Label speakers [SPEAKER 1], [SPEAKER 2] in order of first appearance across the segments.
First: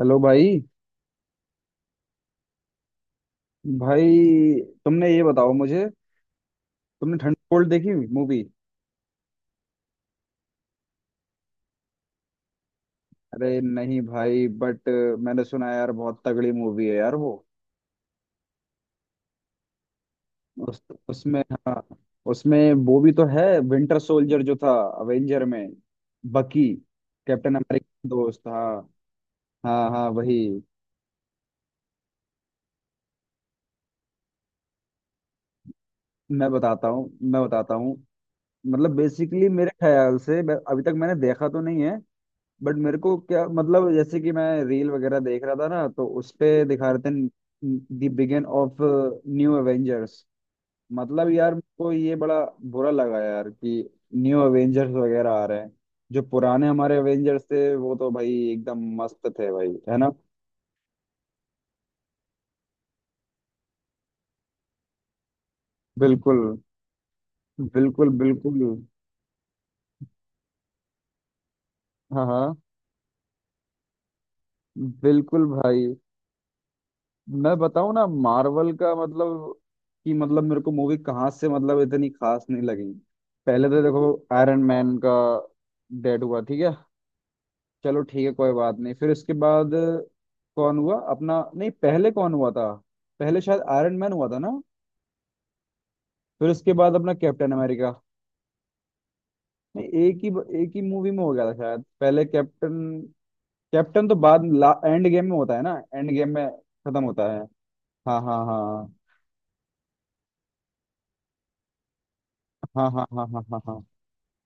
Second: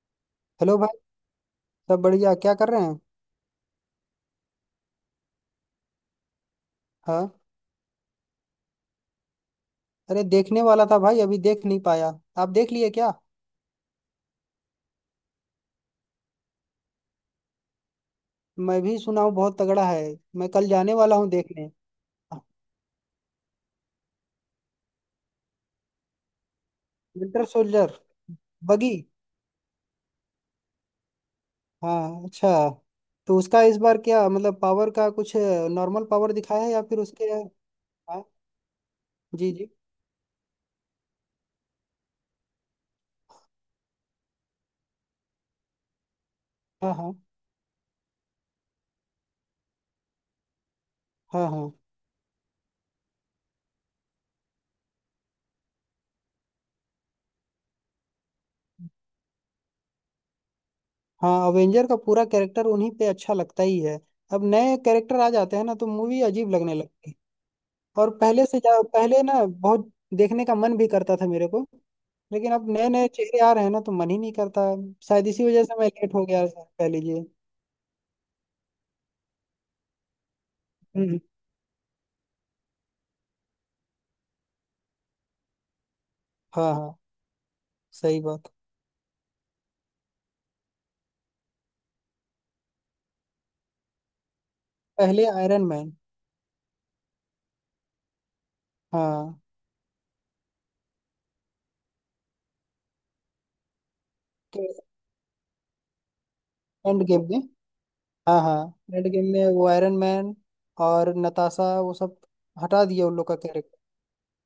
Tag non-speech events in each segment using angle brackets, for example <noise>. [SPEAKER 1] Hello भाई।
[SPEAKER 2] Hello भाई। सब बढ़िया क्या कर रहे हैं।
[SPEAKER 1] भाई तुमने ये बताओ मुझे, तुमने
[SPEAKER 2] हाँ,
[SPEAKER 1] थंडरबोल्ट देखी मूवी?
[SPEAKER 2] अरे देखने वाला था भाई, अभी देख नहीं पाया। आप देख लिए क्या।
[SPEAKER 1] अरे नहीं भाई बट मैंने सुना है यार बहुत तगड़ी मूवी है यार वो।
[SPEAKER 2] मैं भी सुना हूँ बहुत तगड़ा है। मैं कल
[SPEAKER 1] उस
[SPEAKER 2] जाने वाला हूँ
[SPEAKER 1] उसमें
[SPEAKER 2] देखने।
[SPEAKER 1] हाँ, उसमें वो भी तो है, विंटर सोल्जर जो था अवेंजर में, Bucky,
[SPEAKER 2] winter
[SPEAKER 1] captain
[SPEAKER 2] soldier.
[SPEAKER 1] America दोस्त। हाँ
[SPEAKER 2] बगी।
[SPEAKER 1] हाँ हाँ वही।
[SPEAKER 2] हाँ, अच्छा। तो उसका इस बार क्या मतलब पावर का कुछ नॉर्मल पावर
[SPEAKER 1] मैं
[SPEAKER 2] दिखाया है या
[SPEAKER 1] बताता
[SPEAKER 2] फिर
[SPEAKER 1] हूँ
[SPEAKER 2] उसके।
[SPEAKER 1] मैं बताता हूँ,
[SPEAKER 2] हाँ,
[SPEAKER 1] मतलब बेसिकली
[SPEAKER 2] जी जी।
[SPEAKER 1] मेरे ख्याल से अभी तक मैंने देखा तो नहीं है बट मेरे को क्या मतलब, जैसे कि मैं रील वगैरह देख रहा था ना तो उस पे दिखा
[SPEAKER 2] हाँ
[SPEAKER 1] रहे
[SPEAKER 2] हाँ।
[SPEAKER 1] थे, the begin of new Avengers. मतलब
[SPEAKER 2] हाँ
[SPEAKER 1] यार
[SPEAKER 2] हाँ
[SPEAKER 1] को ये बड़ा बुरा लगा यार कि न्यू एवेंजर्स वगैरह आ रहे हैं। जो पुराने हमारे एवेंजर्स थे वो तो भाई एकदम मस्त थे भाई, है ना?
[SPEAKER 2] हाँ। अवेंजर का पूरा कैरेक्टर उन्हीं पे अच्छा लगता ही है। अब नए कैरेक्टर आ जाते हैं ना तो मूवी
[SPEAKER 1] बिल्कुल
[SPEAKER 2] अजीब लगने लगती है।
[SPEAKER 1] बिल्कुल
[SPEAKER 2] और पहले
[SPEAKER 1] बिल्कुल।
[SPEAKER 2] से जा पहले ना बहुत देखने का मन भी करता था मेरे को।
[SPEAKER 1] हाँ
[SPEAKER 2] लेकिन
[SPEAKER 1] हाँ,
[SPEAKER 2] अब नए नए चेहरे आ रहे हैं ना तो मन ही नहीं करता। शायद इसी
[SPEAKER 1] बिल्कुल
[SPEAKER 2] वजह से मैं
[SPEAKER 1] भाई।
[SPEAKER 2] लेट हो गया सर, कह लीजिए।
[SPEAKER 1] मैं बताऊं ना मार्वल का मतलब, कि मतलब मेरे को मूवी
[SPEAKER 2] हम्म।
[SPEAKER 1] कहाँ से मतलब इतनी खास नहीं लगी। पहले तो देखो आयरन मैन का डेड हुआ, ठीक
[SPEAKER 2] हाँ
[SPEAKER 1] है,
[SPEAKER 2] हाँ,
[SPEAKER 1] चलो
[SPEAKER 2] सही
[SPEAKER 1] ठीक है
[SPEAKER 2] बात।
[SPEAKER 1] कोई बात नहीं। फिर इसके बाद कौन हुआ अपना, नहीं पहले कौन हुआ था? पहले शायद आयरन मैन हुआ था ना,
[SPEAKER 2] पहले आयरन मैन।
[SPEAKER 1] फिर उसके बाद अपना कैप्टन अमेरिका।
[SPEAKER 2] हाँ,
[SPEAKER 1] नहीं एक ही मूवी में हो गया था शायद, पहले कैप्टन कैप्टन तो बाद,
[SPEAKER 2] तो
[SPEAKER 1] एंड गेम में होता है ना, एंड गेम में
[SPEAKER 2] एंड
[SPEAKER 1] खत्म
[SPEAKER 2] गेम
[SPEAKER 1] होता
[SPEAKER 2] में।
[SPEAKER 1] है। हाँ
[SPEAKER 2] हाँ
[SPEAKER 1] हाँ
[SPEAKER 2] हाँ।
[SPEAKER 1] हाँ
[SPEAKER 2] एंड गेम में वो आयरन मैन और नताशा, वो सब हटा
[SPEAKER 1] हाँ हाँ
[SPEAKER 2] दिया उन
[SPEAKER 1] हाँ
[SPEAKER 2] लोग का
[SPEAKER 1] हाँ हाँ हाँ,
[SPEAKER 2] कैरेक्टर।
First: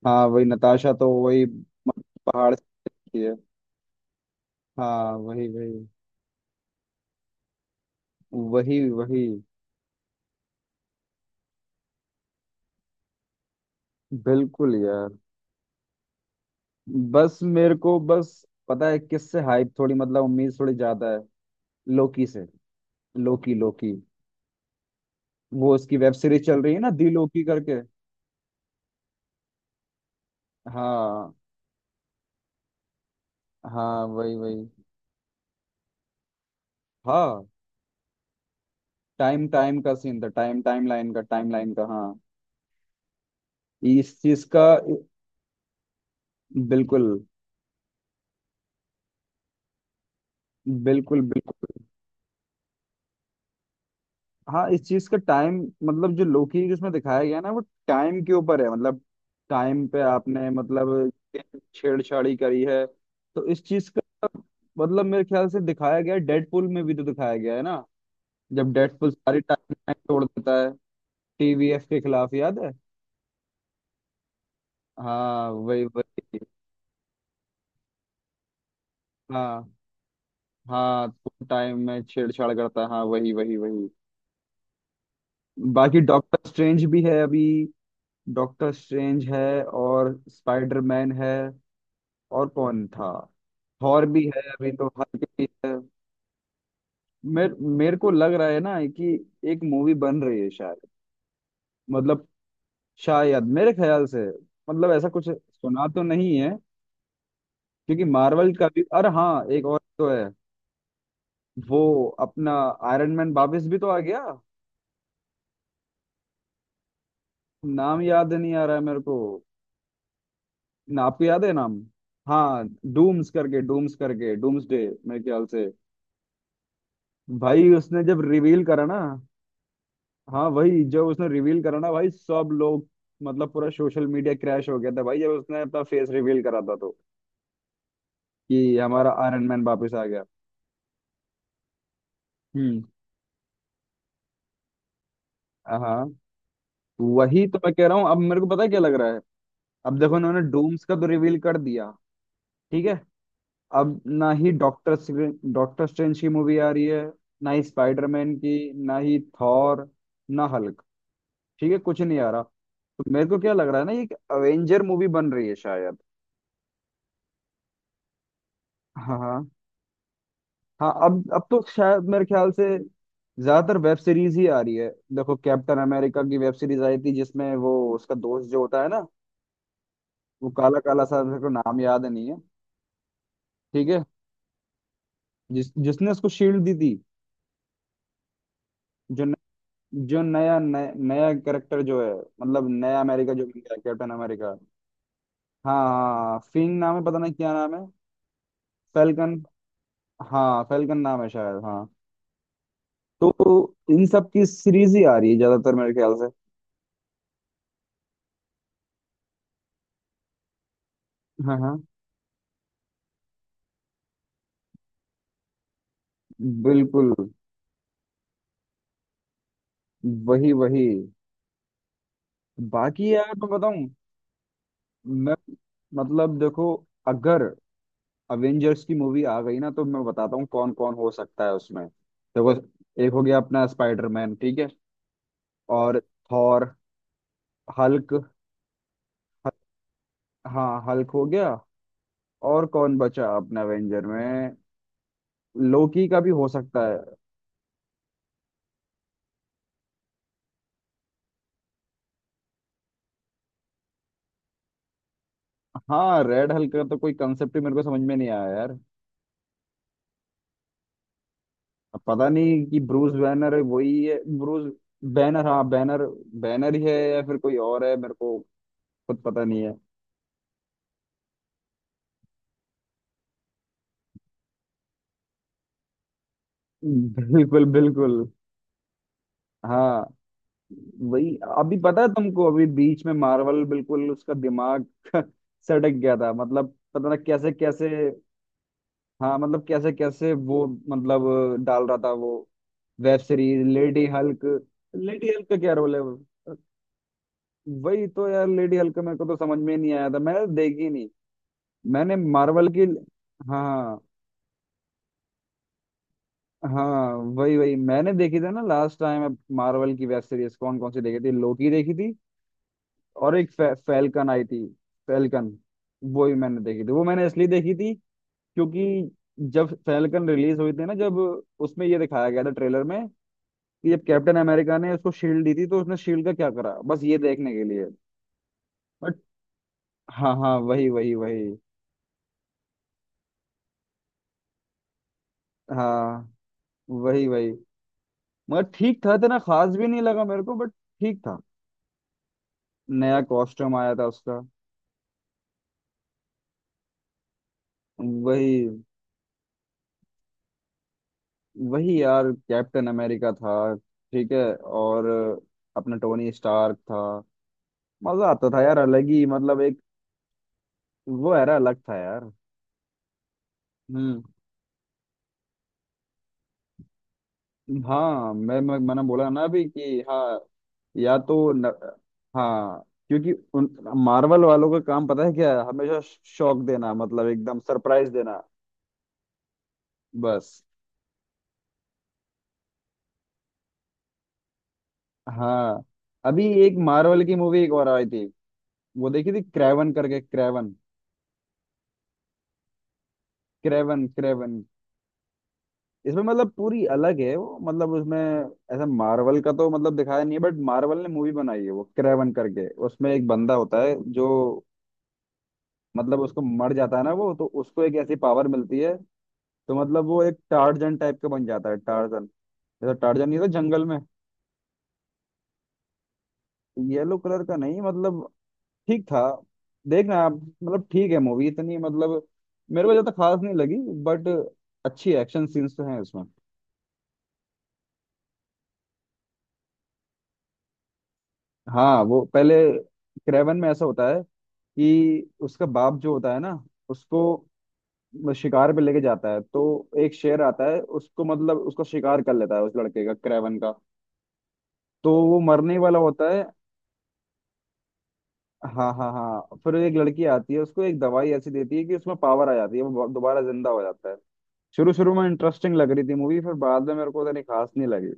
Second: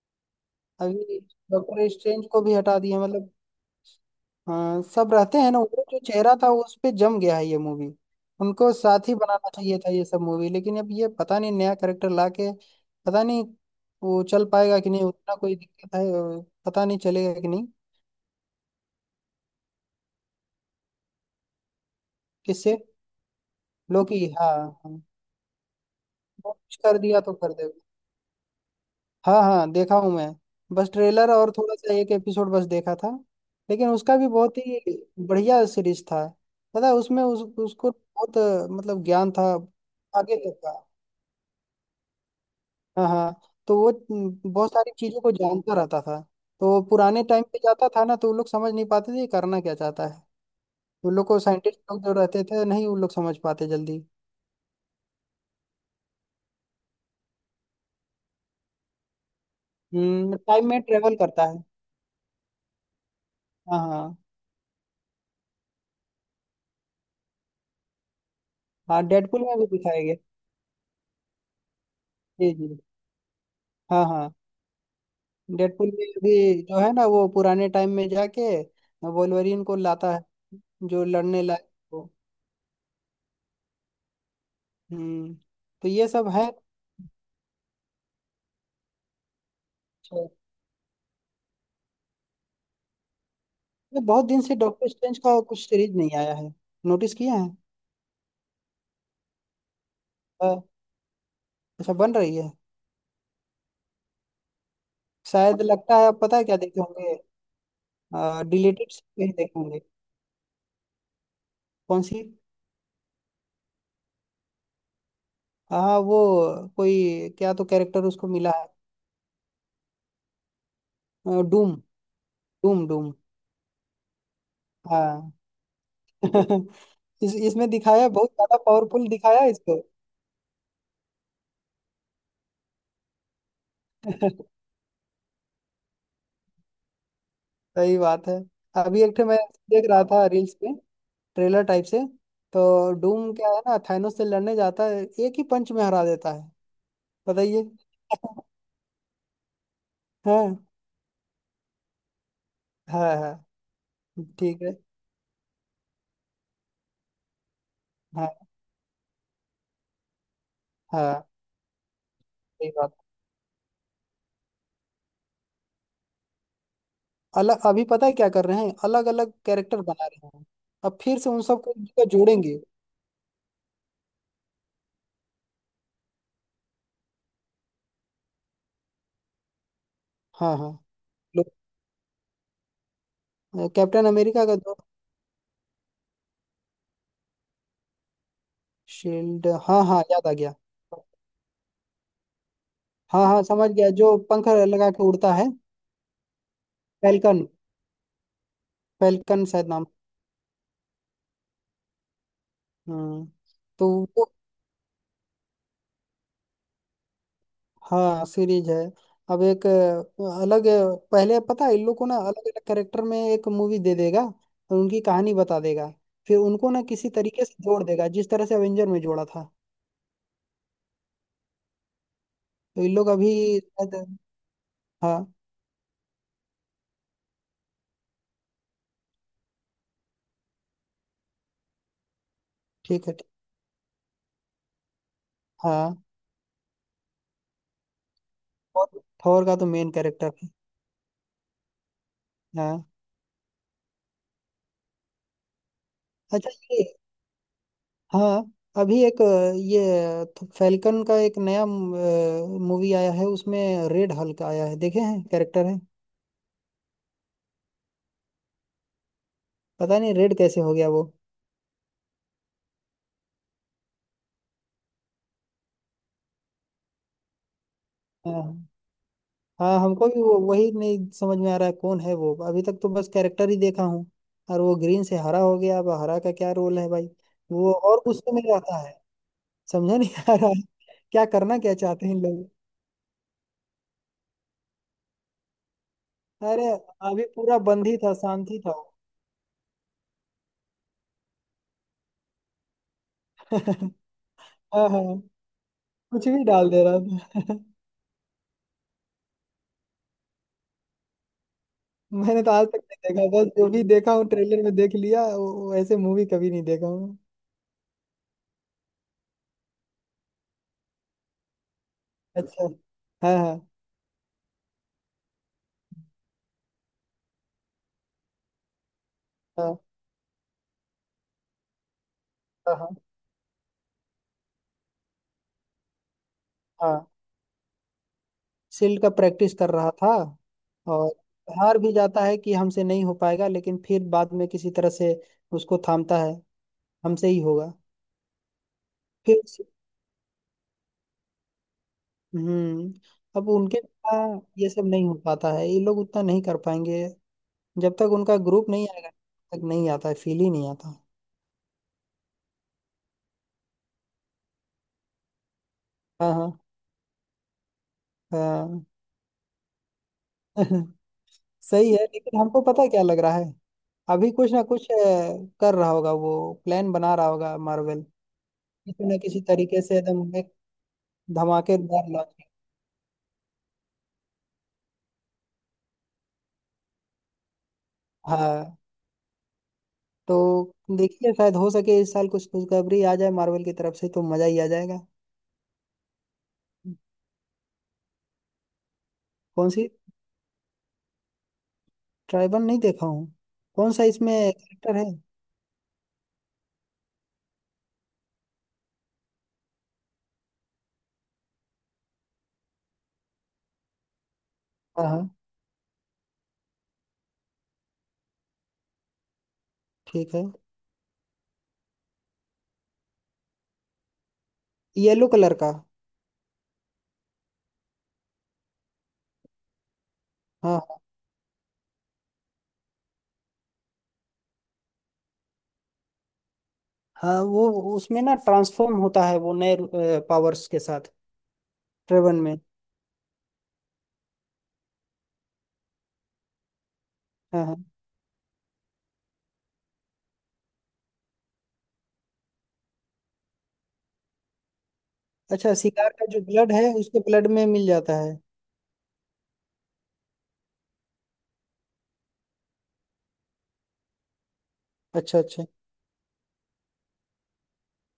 [SPEAKER 1] हाँ वही नताशा तो
[SPEAKER 2] अभी
[SPEAKER 1] वही
[SPEAKER 2] डॉक्टर स्ट्रेंज को
[SPEAKER 1] पहाड़
[SPEAKER 2] भी
[SPEAKER 1] से
[SPEAKER 2] हटा दिया
[SPEAKER 1] आती
[SPEAKER 2] मतलब।
[SPEAKER 1] है।
[SPEAKER 2] हाँ सब
[SPEAKER 1] हाँ
[SPEAKER 2] रहते
[SPEAKER 1] वही
[SPEAKER 2] हैं ना वो
[SPEAKER 1] वही
[SPEAKER 2] जो चेहरा था उस पे जम गया है ये मूवी। उनको
[SPEAKER 1] वही
[SPEAKER 2] साथ ही
[SPEAKER 1] वही।
[SPEAKER 2] बनाना चाहिए था ये सब मूवी, लेकिन अब ये पता नहीं नया करेक्टर ला के पता नहीं वो चल
[SPEAKER 1] बिल्कुल
[SPEAKER 2] पाएगा कि नहीं
[SPEAKER 1] यार,
[SPEAKER 2] उतना, कोई दिक्कत है और पता नहीं
[SPEAKER 1] बस
[SPEAKER 2] चलेगा कि नहीं।
[SPEAKER 1] मेरे को बस पता है किससे हाइप थोड़ी, मतलब उम्मीद थोड़ी ज्यादा है, लोकी से।
[SPEAKER 2] किससे।
[SPEAKER 1] लोकी लोकी।
[SPEAKER 2] लोकी। हाँ हाँ।
[SPEAKER 1] वो उसकी वेब सीरीज
[SPEAKER 2] वो
[SPEAKER 1] चल रही
[SPEAKER 2] कुछ
[SPEAKER 1] है ना,
[SPEAKER 2] कर
[SPEAKER 1] दी
[SPEAKER 2] दिया तो
[SPEAKER 1] लोकी
[SPEAKER 2] कर
[SPEAKER 1] करके।
[SPEAKER 2] देगा। हाँ हाँ देखा हूँ मैं, बस ट्रेलर
[SPEAKER 1] हाँ
[SPEAKER 2] और थोड़ा सा एक एपिसोड बस देखा था। लेकिन
[SPEAKER 1] हाँ
[SPEAKER 2] उसका भी
[SPEAKER 1] वही वही।
[SPEAKER 2] बहुत ही बढ़िया सीरीज था। पता है उसमें उस,
[SPEAKER 1] हाँ,
[SPEAKER 2] उसको बहुत मतलब ज्ञान था,
[SPEAKER 1] टाइम टाइम का सीन था,
[SPEAKER 2] आगे तक
[SPEAKER 1] टाइम
[SPEAKER 2] का।
[SPEAKER 1] टाइम लाइन का, टाइम लाइन का हाँ,
[SPEAKER 2] हाँ हाँ, तो वो
[SPEAKER 1] इस चीज का।
[SPEAKER 2] बहुत सारी चीजों को जानता रहता था। तो
[SPEAKER 1] बिल्कुल
[SPEAKER 2] पुराने टाइम पे जाता था ना तो वो लोग समझ नहीं पाते थे ये करना क्या चाहता है। वो
[SPEAKER 1] बिल्कुल।
[SPEAKER 2] लोग को साइंटिस्ट लोग जो रहते थे नहीं वो लोग समझ पाते जल्दी।
[SPEAKER 1] हाँ इस चीज का टाइम, मतलब जो लोकी जिसमें दिखाया गया ना वो टाइम के ऊपर है, मतलब टाइम पे
[SPEAKER 2] हम्म,
[SPEAKER 1] आपने
[SPEAKER 2] टाइम में
[SPEAKER 1] मतलब
[SPEAKER 2] ट्रेवल करता है।
[SPEAKER 1] छेड़छाड़ी करी है। तो इस
[SPEAKER 2] हाँ
[SPEAKER 1] चीज
[SPEAKER 2] हाँ
[SPEAKER 1] का मतलब मेरे ख्याल से दिखाया गया है, डेडपुल में भी तो दिखाया गया है ना, जब
[SPEAKER 2] हाँ,
[SPEAKER 1] डेडपुल सारी
[SPEAKER 2] डेडपुल में भी
[SPEAKER 1] टाइम
[SPEAKER 2] दिखाया गया।
[SPEAKER 1] तोड़ देता है टीवीएफ के खिलाफ,
[SPEAKER 2] जी
[SPEAKER 1] याद है?
[SPEAKER 2] जी। हाँ हाँ,
[SPEAKER 1] हाँ वही
[SPEAKER 2] डेडपुल में
[SPEAKER 1] वही।
[SPEAKER 2] भी जो है ना वो पुराने टाइम में जाके
[SPEAKER 1] हाँ
[SPEAKER 2] वोल्वरिन को लाता है, जो
[SPEAKER 1] हाँ
[SPEAKER 2] लड़ने
[SPEAKER 1] तो
[SPEAKER 2] लायक
[SPEAKER 1] टाइम में
[SPEAKER 2] हो।
[SPEAKER 1] छेड़छाड़ करता है, हाँ वही वही वही।
[SPEAKER 2] हम्म। तो
[SPEAKER 1] बाकी
[SPEAKER 2] ये सब है।
[SPEAKER 1] डॉक्टर स्ट्रेंज भी है अभी, डॉक्टर स्ट्रेंज है और
[SPEAKER 2] अच्छा।
[SPEAKER 1] स्पाइडरमैन है, और कौन था,
[SPEAKER 2] ये
[SPEAKER 1] थॉर
[SPEAKER 2] बहुत
[SPEAKER 1] भी
[SPEAKER 2] दिन
[SPEAKER 1] है
[SPEAKER 2] से
[SPEAKER 1] अभी तो,
[SPEAKER 2] डॉक्टर स्ट्रेंज
[SPEAKER 1] हल्क
[SPEAKER 2] का
[SPEAKER 1] भी
[SPEAKER 2] कुछ
[SPEAKER 1] है।
[SPEAKER 2] सीरीज नहीं आया है, नोटिस किया है।
[SPEAKER 1] मेरे मेरे को लग रहा है ना कि एक मूवी बन रही है
[SPEAKER 2] हाँ,
[SPEAKER 1] शायद,
[SPEAKER 2] अच्छा बन
[SPEAKER 1] मतलब
[SPEAKER 2] रही है।
[SPEAKER 1] शायद मेरे ख्याल से, मतलब ऐसा कुछ
[SPEAKER 2] शायद
[SPEAKER 1] सुना
[SPEAKER 2] लगता
[SPEAKER 1] तो
[SPEAKER 2] है आप
[SPEAKER 1] नहीं
[SPEAKER 2] पता है
[SPEAKER 1] है,
[SPEAKER 2] क्या देखे होंगे,
[SPEAKER 1] क्योंकि मार्वल का भी,
[SPEAKER 2] डिलीटेड
[SPEAKER 1] अरे
[SPEAKER 2] सीन
[SPEAKER 1] हाँ
[SPEAKER 2] देखे
[SPEAKER 1] एक और
[SPEAKER 2] होंगे।
[SPEAKER 1] तो है वो
[SPEAKER 2] कौन सी।
[SPEAKER 1] अपना, आयरन मैन वापस भी तो आ गया।
[SPEAKER 2] हाँ वो, कोई क्या तो
[SPEAKER 1] नाम
[SPEAKER 2] कैरेक्टर उसको
[SPEAKER 1] याद
[SPEAKER 2] मिला
[SPEAKER 1] नहीं आ रहा है मेरे को ना, आपको
[SPEAKER 2] है।
[SPEAKER 1] याद है
[SPEAKER 2] डूम।
[SPEAKER 1] नाम? हाँ
[SPEAKER 2] डूम डूम।
[SPEAKER 1] डूम्स करके, डूम्स करके, डूम्स डे मेरे
[SPEAKER 2] हाँ।
[SPEAKER 1] ख्याल से।
[SPEAKER 2] <laughs> इसमें
[SPEAKER 1] भाई उसने
[SPEAKER 2] दिखाया है,
[SPEAKER 1] जब
[SPEAKER 2] बहुत ज्यादा
[SPEAKER 1] रिवील करा ना,
[SPEAKER 2] पावरफुल दिखाया है इसको।
[SPEAKER 1] हाँ वही, जब उसने रिवील करा ना भाई सब लोग, मतलब पूरा सोशल मीडिया
[SPEAKER 2] <laughs>
[SPEAKER 1] क्रैश हो गया था भाई, जब उसने अपना फेस रिवील करा था तो,
[SPEAKER 2] सही बात है।
[SPEAKER 1] कि
[SPEAKER 2] अभी
[SPEAKER 1] हमारा
[SPEAKER 2] एक ठे मैं
[SPEAKER 1] आयरन मैन
[SPEAKER 2] देख
[SPEAKER 1] वापस
[SPEAKER 2] रहा
[SPEAKER 1] आ गया।
[SPEAKER 2] था रील्स में, ट्रेलर टाइप से।
[SPEAKER 1] हम्म।
[SPEAKER 2] तो डूम क्या है ना थानोस से लड़ने जाता है, एक ही पंच में
[SPEAKER 1] हाँ
[SPEAKER 2] हरा देता है।
[SPEAKER 1] वही तो
[SPEAKER 2] बताइए।
[SPEAKER 1] मैं कह रहा हूँ, अब
[SPEAKER 2] <laughs>
[SPEAKER 1] मेरे को पता है क्या लग रहा है, अब देखो उन्होंने
[SPEAKER 2] हाँ
[SPEAKER 1] डूम्स का तो रिवील कर दिया, ठीक है।
[SPEAKER 2] हाँ हाँ।
[SPEAKER 1] अब ना ही
[SPEAKER 2] ठीक है।
[SPEAKER 1] डॉक्टर डॉक्टर स्ट्रेंज की मूवी आ रही है, ना ही स्पाइडरमैन
[SPEAKER 2] हाँ
[SPEAKER 1] की, ना ही थॉर, ना हल्क,
[SPEAKER 2] हाँ,
[SPEAKER 1] ठीक है कुछ नहीं आ रहा।
[SPEAKER 2] सही बात।
[SPEAKER 1] तो मेरे को क्या लग रहा है ना, ये एक अवेंजर मूवी बन रही है शायद।
[SPEAKER 2] अलग, अभी पता है क्या कर रहे हैं, अलग
[SPEAKER 1] हाँ
[SPEAKER 2] अलग
[SPEAKER 1] हाँ
[SPEAKER 2] कैरेक्टर बना रहे हैं।
[SPEAKER 1] हाँ,
[SPEAKER 2] अब फिर
[SPEAKER 1] अब
[SPEAKER 2] से उन
[SPEAKER 1] अब तो
[SPEAKER 2] सबको
[SPEAKER 1] शायद
[SPEAKER 2] इनका
[SPEAKER 1] मेरे ख्याल
[SPEAKER 2] जोड़ेंगे।
[SPEAKER 1] से ज्यादातर वेब सीरीज ही आ रही है। देखो कैप्टन अमेरिका की वेब सीरीज आई थी जिसमें वो उसका दोस्त जो होता है ना, वो
[SPEAKER 2] हाँ हाँ।
[SPEAKER 1] काला काला सा, मेरे
[SPEAKER 2] लो,
[SPEAKER 1] को नाम याद नहीं है, ठीक है,
[SPEAKER 2] कैप्टन अमेरिका का जो
[SPEAKER 1] जिसने उसको शील्ड दी थी, जो न,
[SPEAKER 2] शील्ड, हाँ हाँ
[SPEAKER 1] जो
[SPEAKER 2] याद आ गया।
[SPEAKER 1] नया नया, नया कैरेक्टर जो है, मतलब नया
[SPEAKER 2] हाँ
[SPEAKER 1] अमेरिका
[SPEAKER 2] हाँ
[SPEAKER 1] जो बन
[SPEAKER 2] समझ
[SPEAKER 1] गया
[SPEAKER 2] गया,
[SPEAKER 1] कैप्टन
[SPEAKER 2] जो पंख
[SPEAKER 1] अमेरिका।
[SPEAKER 2] लगा के उड़ता है।
[SPEAKER 1] हाँ हाँ फिंग नाम है, पता नहीं
[SPEAKER 2] फैल्कन।
[SPEAKER 1] क्या नाम है। फेल्कन।
[SPEAKER 2] फैल्कन शायद नाम।
[SPEAKER 1] हाँ फेल्कन नाम है शायद, हाँ।
[SPEAKER 2] हम्म।
[SPEAKER 1] तो
[SPEAKER 2] तो
[SPEAKER 1] इन सब
[SPEAKER 2] वो,
[SPEAKER 1] की सीरीज ही आ रही है ज्यादातर मेरे ख्याल से।
[SPEAKER 2] हाँ सीरीज है। अब एक अलग पहले
[SPEAKER 1] हाँ
[SPEAKER 2] पता है
[SPEAKER 1] हाँ,
[SPEAKER 2] इन लोग को ना अलग अलग कैरेक्टर में एक मूवी दे देगा और उनकी कहानी बता देगा, फिर उनको ना किसी
[SPEAKER 1] बिल्कुल
[SPEAKER 2] तरीके से जोड़ देगा जिस तरह से अवेंजर में जोड़ा था।
[SPEAKER 1] वही वही।
[SPEAKER 2] तो इन लोग
[SPEAKER 1] बाकी
[SPEAKER 2] अभी
[SPEAKER 1] यार मैं बताऊं,
[SPEAKER 2] शायद- हाँ।
[SPEAKER 1] मैं मतलब देखो, अगर अवेंजर्स की मूवी आ गई ना तो मैं बताता हूँ कौन कौन हो सकता है उसमें, देखो
[SPEAKER 2] ठीक
[SPEAKER 1] एक
[SPEAKER 2] है
[SPEAKER 1] हो गया अपना स्पाइडरमैन, ठीक है,
[SPEAKER 2] हाँ।
[SPEAKER 1] और थॉर, हल्क।
[SPEAKER 2] और थॉर का तो मेन कैरेक्टर है।
[SPEAKER 1] हाँ हल्क हो गया, और
[SPEAKER 2] हाँ,
[SPEAKER 1] कौन बचा अपना अवेंजर में, लोकी का भी हो
[SPEAKER 2] अच्छा ये।
[SPEAKER 1] सकता है।
[SPEAKER 2] हाँ, अभी एक ये फैल्कन का एक नया मूवी आया है उसमें रेड हल्क आया है, देखे हैं कैरेक्टर है।
[SPEAKER 1] हाँ रेड हल्क का तो कोई कंसेप्ट ही मेरे को समझ में नहीं आया यार,
[SPEAKER 2] पता नहीं रेड कैसे हो गया वो।
[SPEAKER 1] अब पता नहीं कि ब्रूस बैनर है, वही है ब्रूस बैनर, हाँ बैनर, बैनर ही है या फिर कोई और है, मेरे को
[SPEAKER 2] हाँ
[SPEAKER 1] खुद पता नहीं है।
[SPEAKER 2] हाँ, हमको भी वो वही नहीं समझ में आ रहा है कौन है वो, अभी तक तो बस कैरेक्टर ही देखा हूँ। और वो ग्रीन से हरा हो गया, अब हरा का क्या रोल है भाई।
[SPEAKER 1] बिल्कुल
[SPEAKER 2] वो और
[SPEAKER 1] बिल्कुल।
[SPEAKER 2] गुस्से में रहता है, समझा
[SPEAKER 1] हाँ
[SPEAKER 2] नहीं आ रहा है क्या
[SPEAKER 1] वही,
[SPEAKER 2] करना क्या
[SPEAKER 1] अभी पता
[SPEAKER 2] चाहते
[SPEAKER 1] है
[SPEAKER 2] हैं इन
[SPEAKER 1] तुमको,
[SPEAKER 2] लोग।
[SPEAKER 1] अभी बीच में मार्वल बिल्कुल उसका दिमाग <laughs> सटक गया था
[SPEAKER 2] अरे
[SPEAKER 1] मतलब, पता ना
[SPEAKER 2] अभी
[SPEAKER 1] कैसे
[SPEAKER 2] पूरा बंद
[SPEAKER 1] कैसे।
[SPEAKER 2] ही था, शांति था वो।
[SPEAKER 1] हाँ मतलब कैसे कैसे वो, मतलब डाल रहा था वो वेब सीरीज,
[SPEAKER 2] <laughs>
[SPEAKER 1] लेडी हल्क,
[SPEAKER 2] हाँ हाँ।
[SPEAKER 1] लेडी हल्क का क्या रोल है वो?
[SPEAKER 2] कुछ भी डाल दे रहा था। <laughs>
[SPEAKER 1] वही तो यार लेडी हल्क मेरे को तो समझ में नहीं आया था, मैंने देखी नहीं। मैंने
[SPEAKER 2] मैंने तो आज
[SPEAKER 1] मार्वल
[SPEAKER 2] तक
[SPEAKER 1] की,
[SPEAKER 2] नहीं देखा, बस जो भी
[SPEAKER 1] हाँ
[SPEAKER 2] देखा हूँ ट्रेलर में देख लिया, वो ऐसे मूवी कभी नहीं देखा
[SPEAKER 1] हाँ
[SPEAKER 2] हूँ।
[SPEAKER 1] वही वही, मैंने देखी थी ना लास्ट टाइम मार्वल की वेब सीरीज, कौन कौन सी देखी थी, लोकी देखी थी,
[SPEAKER 2] अच्छा।
[SPEAKER 1] और
[SPEAKER 2] हाँ
[SPEAKER 1] एक
[SPEAKER 2] हाँ
[SPEAKER 1] फैल्कन आई थी, फैल्कन, वो भी मैंने देखी थी। वो मैंने इसलिए देखी थी क्योंकि जब
[SPEAKER 2] हाँ
[SPEAKER 1] फैल्कन रिलीज हुई थी ना, जब उसमें ये दिखाया गया था
[SPEAKER 2] हाँ
[SPEAKER 1] ट्रेलर
[SPEAKER 2] हाँ
[SPEAKER 1] में कि जब कैप्टन अमेरिका ने उसको शील्ड दी थी, तो उसने शील्ड का क्या करा,
[SPEAKER 2] हाँ।
[SPEAKER 1] बस ये देखने के लिए।
[SPEAKER 2] शील्ड का
[SPEAKER 1] बट
[SPEAKER 2] प्रैक्टिस कर रहा था,
[SPEAKER 1] हाँ हाँ वही
[SPEAKER 2] और
[SPEAKER 1] वही वही।
[SPEAKER 2] हार भी जाता है कि हमसे नहीं हो पाएगा, लेकिन फिर बाद में किसी तरह से उसको थामता है,
[SPEAKER 1] हाँ वही
[SPEAKER 2] हमसे ही
[SPEAKER 1] वही,
[SPEAKER 2] होगा।
[SPEAKER 1] मगर ठीक था, इतना
[SPEAKER 2] फिर।
[SPEAKER 1] खास भी नहीं लगा मेरे को बट, ठीक था,
[SPEAKER 2] हम्म।
[SPEAKER 1] नया
[SPEAKER 2] अब
[SPEAKER 1] कॉस्ट्यूम
[SPEAKER 2] उनके
[SPEAKER 1] आया था
[SPEAKER 2] बिना
[SPEAKER 1] उसका।
[SPEAKER 2] ये सब नहीं हो पाता है, ये लोग उतना नहीं कर पाएंगे, जब तक उनका ग्रुप
[SPEAKER 1] वही
[SPEAKER 2] नहीं आएगा तब तक नहीं आता है, फील ही नहीं आता।
[SPEAKER 1] वही यार कैप्टन अमेरिका था, ठीक है, और अपना टोनी
[SPEAKER 2] हाँ हाँ
[SPEAKER 1] स्टार्क था। मजा आता था यार
[SPEAKER 2] हाँ।
[SPEAKER 1] अलग ही, मतलब एक
[SPEAKER 2] <laughs>
[SPEAKER 1] वो era अलग
[SPEAKER 2] सही
[SPEAKER 1] था
[SPEAKER 2] है,
[SPEAKER 1] यार।
[SPEAKER 2] लेकिन हमको पता है क्या लग रहा है।
[SPEAKER 1] हम्म,
[SPEAKER 2] अभी कुछ ना कुछ कर रहा होगा, वो प्लान बना रहा होगा मार्वल,
[SPEAKER 1] हाँ मैंने
[SPEAKER 2] किसी ना
[SPEAKER 1] बोला
[SPEAKER 2] किसी
[SPEAKER 1] ना अभी
[SPEAKER 2] तरीके से
[SPEAKER 1] कि,
[SPEAKER 2] एकदम
[SPEAKER 1] हाँ,
[SPEAKER 2] एक
[SPEAKER 1] या तो न,
[SPEAKER 2] धमाकेदार लॉन्चिंग।
[SPEAKER 1] हाँ क्योंकि उन मार्वल वालों का काम पता है क्या है हमेशा, शॉक देना, मतलब एकदम सरप्राइज देना
[SPEAKER 2] हाँ, तो
[SPEAKER 1] बस।
[SPEAKER 2] देखिए शायद हो सके इस साल कुछ खुशखबरी आ जाए मार्वल की तरफ से तो मजा ही आ जाएगा।
[SPEAKER 1] हाँ अभी एक मार्वल की मूवी एक और आई थी, वो देखी थी,
[SPEAKER 2] कौन सी।
[SPEAKER 1] क्रेवन करके। क्रेवन।
[SPEAKER 2] ट्राइबल नहीं देखा हूँ। कौन सा
[SPEAKER 1] क्रेवन
[SPEAKER 2] इसमें
[SPEAKER 1] क्रेवन।
[SPEAKER 2] कैरेक्टर है।
[SPEAKER 1] इसमें मतलब पूरी अलग है वो, मतलब उसमें ऐसा मार्वल का तो मतलब दिखाया नहीं है, बट मार्वल ने मूवी बनाई है वो क्रेवन करके, उसमें एक बंदा होता है जो,
[SPEAKER 2] हाँ हाँ
[SPEAKER 1] मतलब उसको मर जाता है ना वो, तो उसको एक ऐसी पावर मिलती है, तो मतलब वो
[SPEAKER 2] ठीक
[SPEAKER 1] एक
[SPEAKER 2] है।
[SPEAKER 1] टार्जन टाइप का बन जाता है। टार्जन जैसा, टार्जन नहीं था जंगल में,
[SPEAKER 2] येलो कलर का।
[SPEAKER 1] येलो कलर का, नहीं मतलब ठीक था। देखना आप, मतलब
[SPEAKER 2] हाँ
[SPEAKER 1] ठीक है, मूवी इतनी मतलब मेरे को ज्यादा खास नहीं लगी, बट अच्छी एक्शन सीन्स तो हैं इसमें।
[SPEAKER 2] हाँ। वो उसमें ना ट्रांसफॉर्म होता है वो नए पावर्स के साथ
[SPEAKER 1] हाँ वो
[SPEAKER 2] ड्रेवन
[SPEAKER 1] पहले
[SPEAKER 2] में।
[SPEAKER 1] क्रेवन में ऐसा होता है कि उसका बाप जो होता है ना,
[SPEAKER 2] हाँ
[SPEAKER 1] उसको
[SPEAKER 2] हाँ।
[SPEAKER 1] शिकार पे लेके जाता है, तो एक शेर आता है, उसको मतलब उसको शिकार कर लेता है, उस लड़के का, क्रेवन का, तो वो मरने
[SPEAKER 2] अच्छा,
[SPEAKER 1] ही वाला
[SPEAKER 2] सिगार का
[SPEAKER 1] होता
[SPEAKER 2] जो
[SPEAKER 1] है।
[SPEAKER 2] ब्लड है उसके ब्लड में मिल जाता है।
[SPEAKER 1] हाँ हाँ हाँ, फिर एक लड़की आती है, उसको एक दवाई ऐसी देती है कि उसमें पावर आ जाती है, वो दोबारा जिंदा हो जाता है। शुरू शुरू में
[SPEAKER 2] अच्छा अच्छा।
[SPEAKER 1] इंटरेस्टिंग लग रही थी मूवी, फिर बाद में मेरे को उतनी खास नहीं लगी।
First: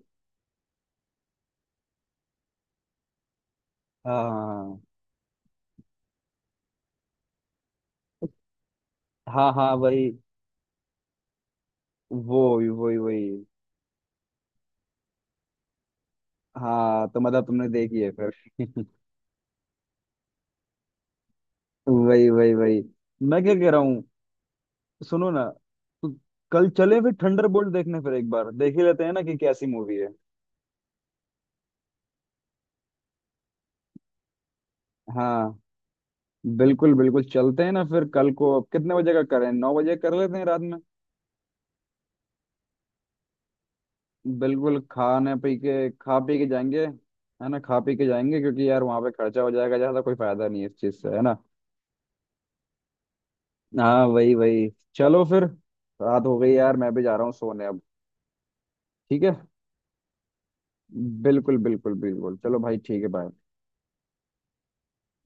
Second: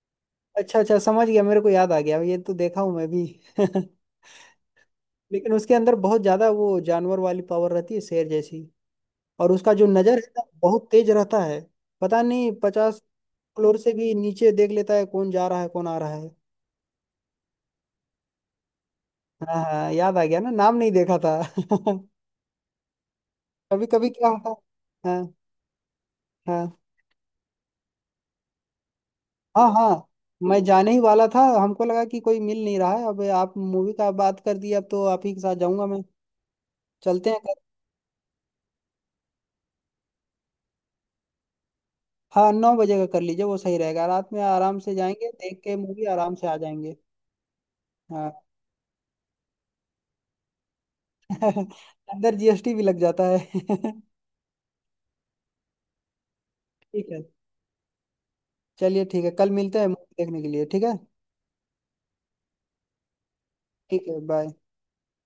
[SPEAKER 2] अच्छा अच्छा समझ गया, मेरे को याद आ गया ये तो देखा हूँ मैं भी। <laughs>
[SPEAKER 1] हाँ
[SPEAKER 2] लेकिन उसके अंदर बहुत ज्यादा वो जानवर वाली पावर रहती है, शेर जैसी।
[SPEAKER 1] हाँ
[SPEAKER 2] और उसका
[SPEAKER 1] हाँ
[SPEAKER 2] जो
[SPEAKER 1] वही
[SPEAKER 2] नजर है ना बहुत तेज रहता है, पता
[SPEAKER 1] वो
[SPEAKER 2] नहीं
[SPEAKER 1] वही वही
[SPEAKER 2] 50
[SPEAKER 1] वही।
[SPEAKER 2] फ्लोर से भी नीचे देख लेता है, कौन जा रहा है कौन आ रहा है।
[SPEAKER 1] हाँ तो मतलब तुमने देखी है फिर <laughs>
[SPEAKER 2] हाँ हाँ याद आ गया ना, नाम नहीं देखा था। <laughs>
[SPEAKER 1] वही वही वही। मैं क्या कह रहा
[SPEAKER 2] कभी
[SPEAKER 1] हूँ,
[SPEAKER 2] कभी क्या होता है।
[SPEAKER 1] सुनो
[SPEAKER 2] हाँ
[SPEAKER 1] ना, तो कल
[SPEAKER 2] हाँ
[SPEAKER 1] चले फिर थंडरबोल्ट देखने, फिर एक बार देख ही लेते हैं ना कि कैसी
[SPEAKER 2] हाँ हाँ।
[SPEAKER 1] मूवी है।
[SPEAKER 2] मैं जाने ही वाला था, हमको लगा कि कोई मिल नहीं रहा है, अब आप मूवी का बात कर दी, अब तो आप ही के
[SPEAKER 1] हाँ
[SPEAKER 2] साथ जाऊंगा मैं।
[SPEAKER 1] बिल्कुल बिल्कुल,
[SPEAKER 2] चलते हैं कल।
[SPEAKER 1] चलते हैं ना फिर कल को, अब कितने बजे का करें, 9 बजे कर लेते हैं रात में।
[SPEAKER 2] हाँ, 9 बजे का कर लीजिए, वो सही रहेगा, रात में आराम
[SPEAKER 1] बिल्कुल,
[SPEAKER 2] से जाएंगे
[SPEAKER 1] खाने पी
[SPEAKER 2] देख के
[SPEAKER 1] के,
[SPEAKER 2] मूवी
[SPEAKER 1] खा
[SPEAKER 2] आराम
[SPEAKER 1] पी के
[SPEAKER 2] से आ
[SPEAKER 1] जाएंगे
[SPEAKER 2] जाएंगे।
[SPEAKER 1] है ना, खा पी के
[SPEAKER 2] हाँ।
[SPEAKER 1] जाएंगे क्योंकि यार वहां पे खर्चा हो जाएगा ज्यादा, कोई फायदा नहीं है इस चीज से, है ना।
[SPEAKER 2] <laughs> अंदर जीएसटी भी लग जाता है। <laughs>
[SPEAKER 1] हाँ वही वही। चलो फिर, रात हो गई यार, मैं भी
[SPEAKER 2] ठीक
[SPEAKER 1] जा
[SPEAKER 2] है।
[SPEAKER 1] रहा हूँ सोने अब।
[SPEAKER 2] चलिए
[SPEAKER 1] ठीक
[SPEAKER 2] ठीक है
[SPEAKER 1] है,
[SPEAKER 2] कल मिलते हैं मूवी देखने के लिए ठीक है।
[SPEAKER 1] बिल्कुल बिल्कुल बिल्कुल, चलो भाई ठीक है, बाय।
[SPEAKER 2] ठीक है, बाय।